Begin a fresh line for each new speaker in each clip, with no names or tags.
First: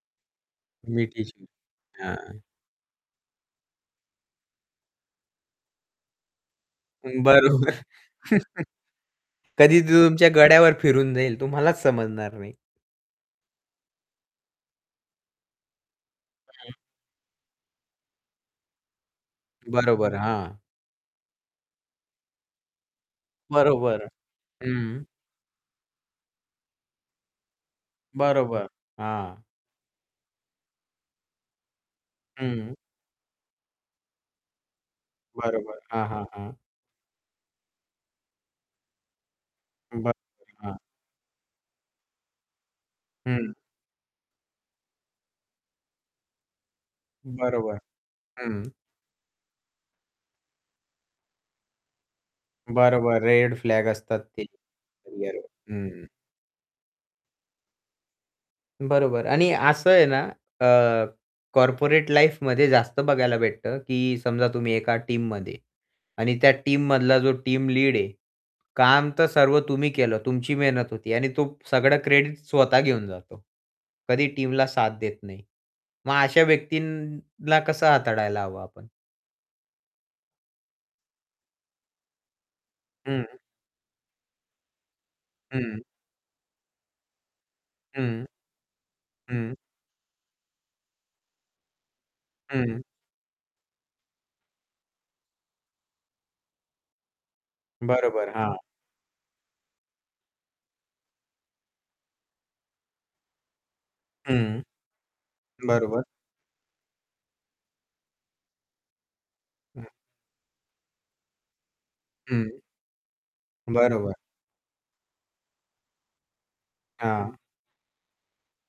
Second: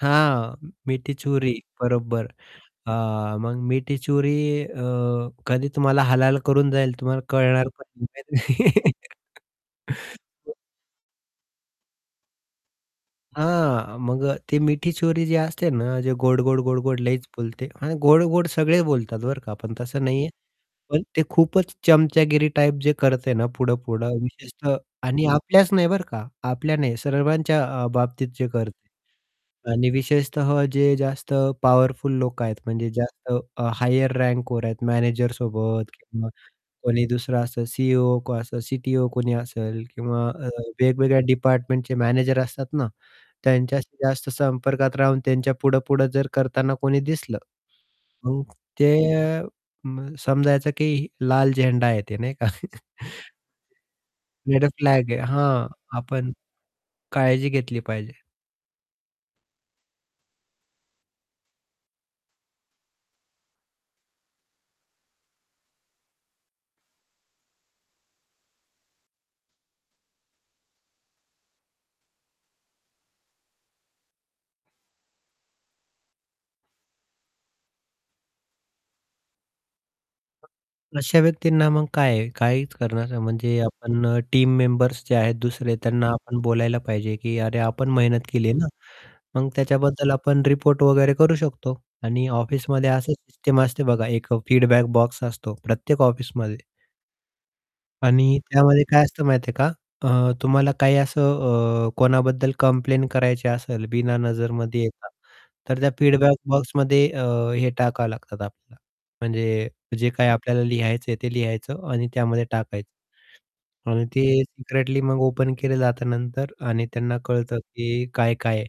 हां, मिठी
मिठी छुरी.
छुरी बरोबर,
हां.
हां, मग मिठी छुरी अ, कधी तुम्हाला हलाल करून जाईल तुम्हाला पण कळणार
बरोबर.
नाही.
कधी तुमच्या गड्यावर फिरून जाईल, तुम्हालाच समजणार नाही.
हां, मग ते मिठी छुरी जी असते ना, जे गोड, गोड,
हं.
गोड, गोड लईच बोलते आणि गोड, गोड सगळे बोलतात बरं का, पण तसं
बरोबर,
नाहीये.
हां.
पण ते खूपच चमचागिरी टाइप जे करते ना, पुढं,
बरोबर,
पुढं. विशेषतः
हं.
आणि आपल्याच नाही बरं का, आपल्या नाही, सर्वांच्या अ, बाबतीत जे
बरोबर,
करते.
हां.
आणि विशेषतः जे जास्त पॉवरफुल लोक आहेत,
हं.
म्हणजे जास्त हायर रँकवर आहेत
बरोबर
मॅनेजरसोबत
हां, हां,
किंवा
हां.
कोणी दुसरा असेल सी-ई-ओ का असा सी-टी-ओ कोणी असेल
बरं,
किंवा अ,
हां.
वेगवेगळ्या डिपार्टमेंटचे मॅनेजर असतात ना,
हं.
त्यांच्याशी जास्त संपर्कात राहून त्यांच्या पुढे, पुढे जर करतांना कोणी दिसलं,
बरोबर,
मग
हं.
ते अ, म समजायचं की लाल झेंडा आहे ते नाही का?
बरोबर रेड फ्लॅग असतात ते
रेड फ्लॅग आहे,
बरोबर
हां.
हं.
आपण काळजी घेतली पाहिजे.
बरोबर आणि असं आहे ना. अ, कॉर्पोरेट लाईफमध्ये जास्त बघायला भेटतं की समजा तुम्ही एका टीममध्ये आणि त्या टीममधला जो टीम लीड आहे, काम तर सर्व तुम्ही केलं, तुमची मेहनत होती. आणि तो सगळं क्रेडिट स्वतः घेऊन जातो. कधी टीमला साथ देत नाही. मग अशा व्यक्तींना कसं हाताळायला हवं आपण
अशा व्यक्तींना मग काय आहे, काहीच करणार
हं.
म्हणजे आपण टीम मेंबर्स जे आहेत दुसरे,
हं.
त्यांना आपण बोलायला पाहिजे, की "अरे! आपण मेहनत
हं.
केली ना, मग
हं.
त्याच्याबद्दल आपण रिपोर्ट वगैरे करू शकतो" आणि
हं.
ऑफिसमध्ये असं सिस्टम असते बघा एक फीडबॅक बॉक्स असतो प्रत्येक ऑफिसमध्ये.
बरोबर,
आणि
हां.
त्यामध्ये काय असतं माहिती आहे का, अ, तुम्हाला काही असं अ, कोणाबद्दल कंप्लेंट करायची असेल बिना
हं.
नजरमध्ये येता तर त्या
बरोबर.
फीडबॅक बॉक्समध्ये अ, हे टाकावे लागतात आपल्याला म्हणजे
हं.
जे काही आपल्याला लिहायचं आहे, ते लिहायचं आणि त्यामध्ये
हं.
टाकायचं. आणि
बरोबर.
ते सिक्रेटली मग ओपन केले जात नंतर आणि त्यांना
हां.
कळतं की काय-काय आहे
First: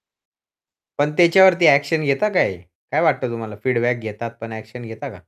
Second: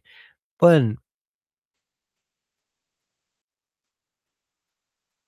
पण
पण त्याच्यावरती ॲक्शन घेता का हे? काय वाटतं तुम्हाला फीडबॅक घेतात पण ॲक्शन घेता का?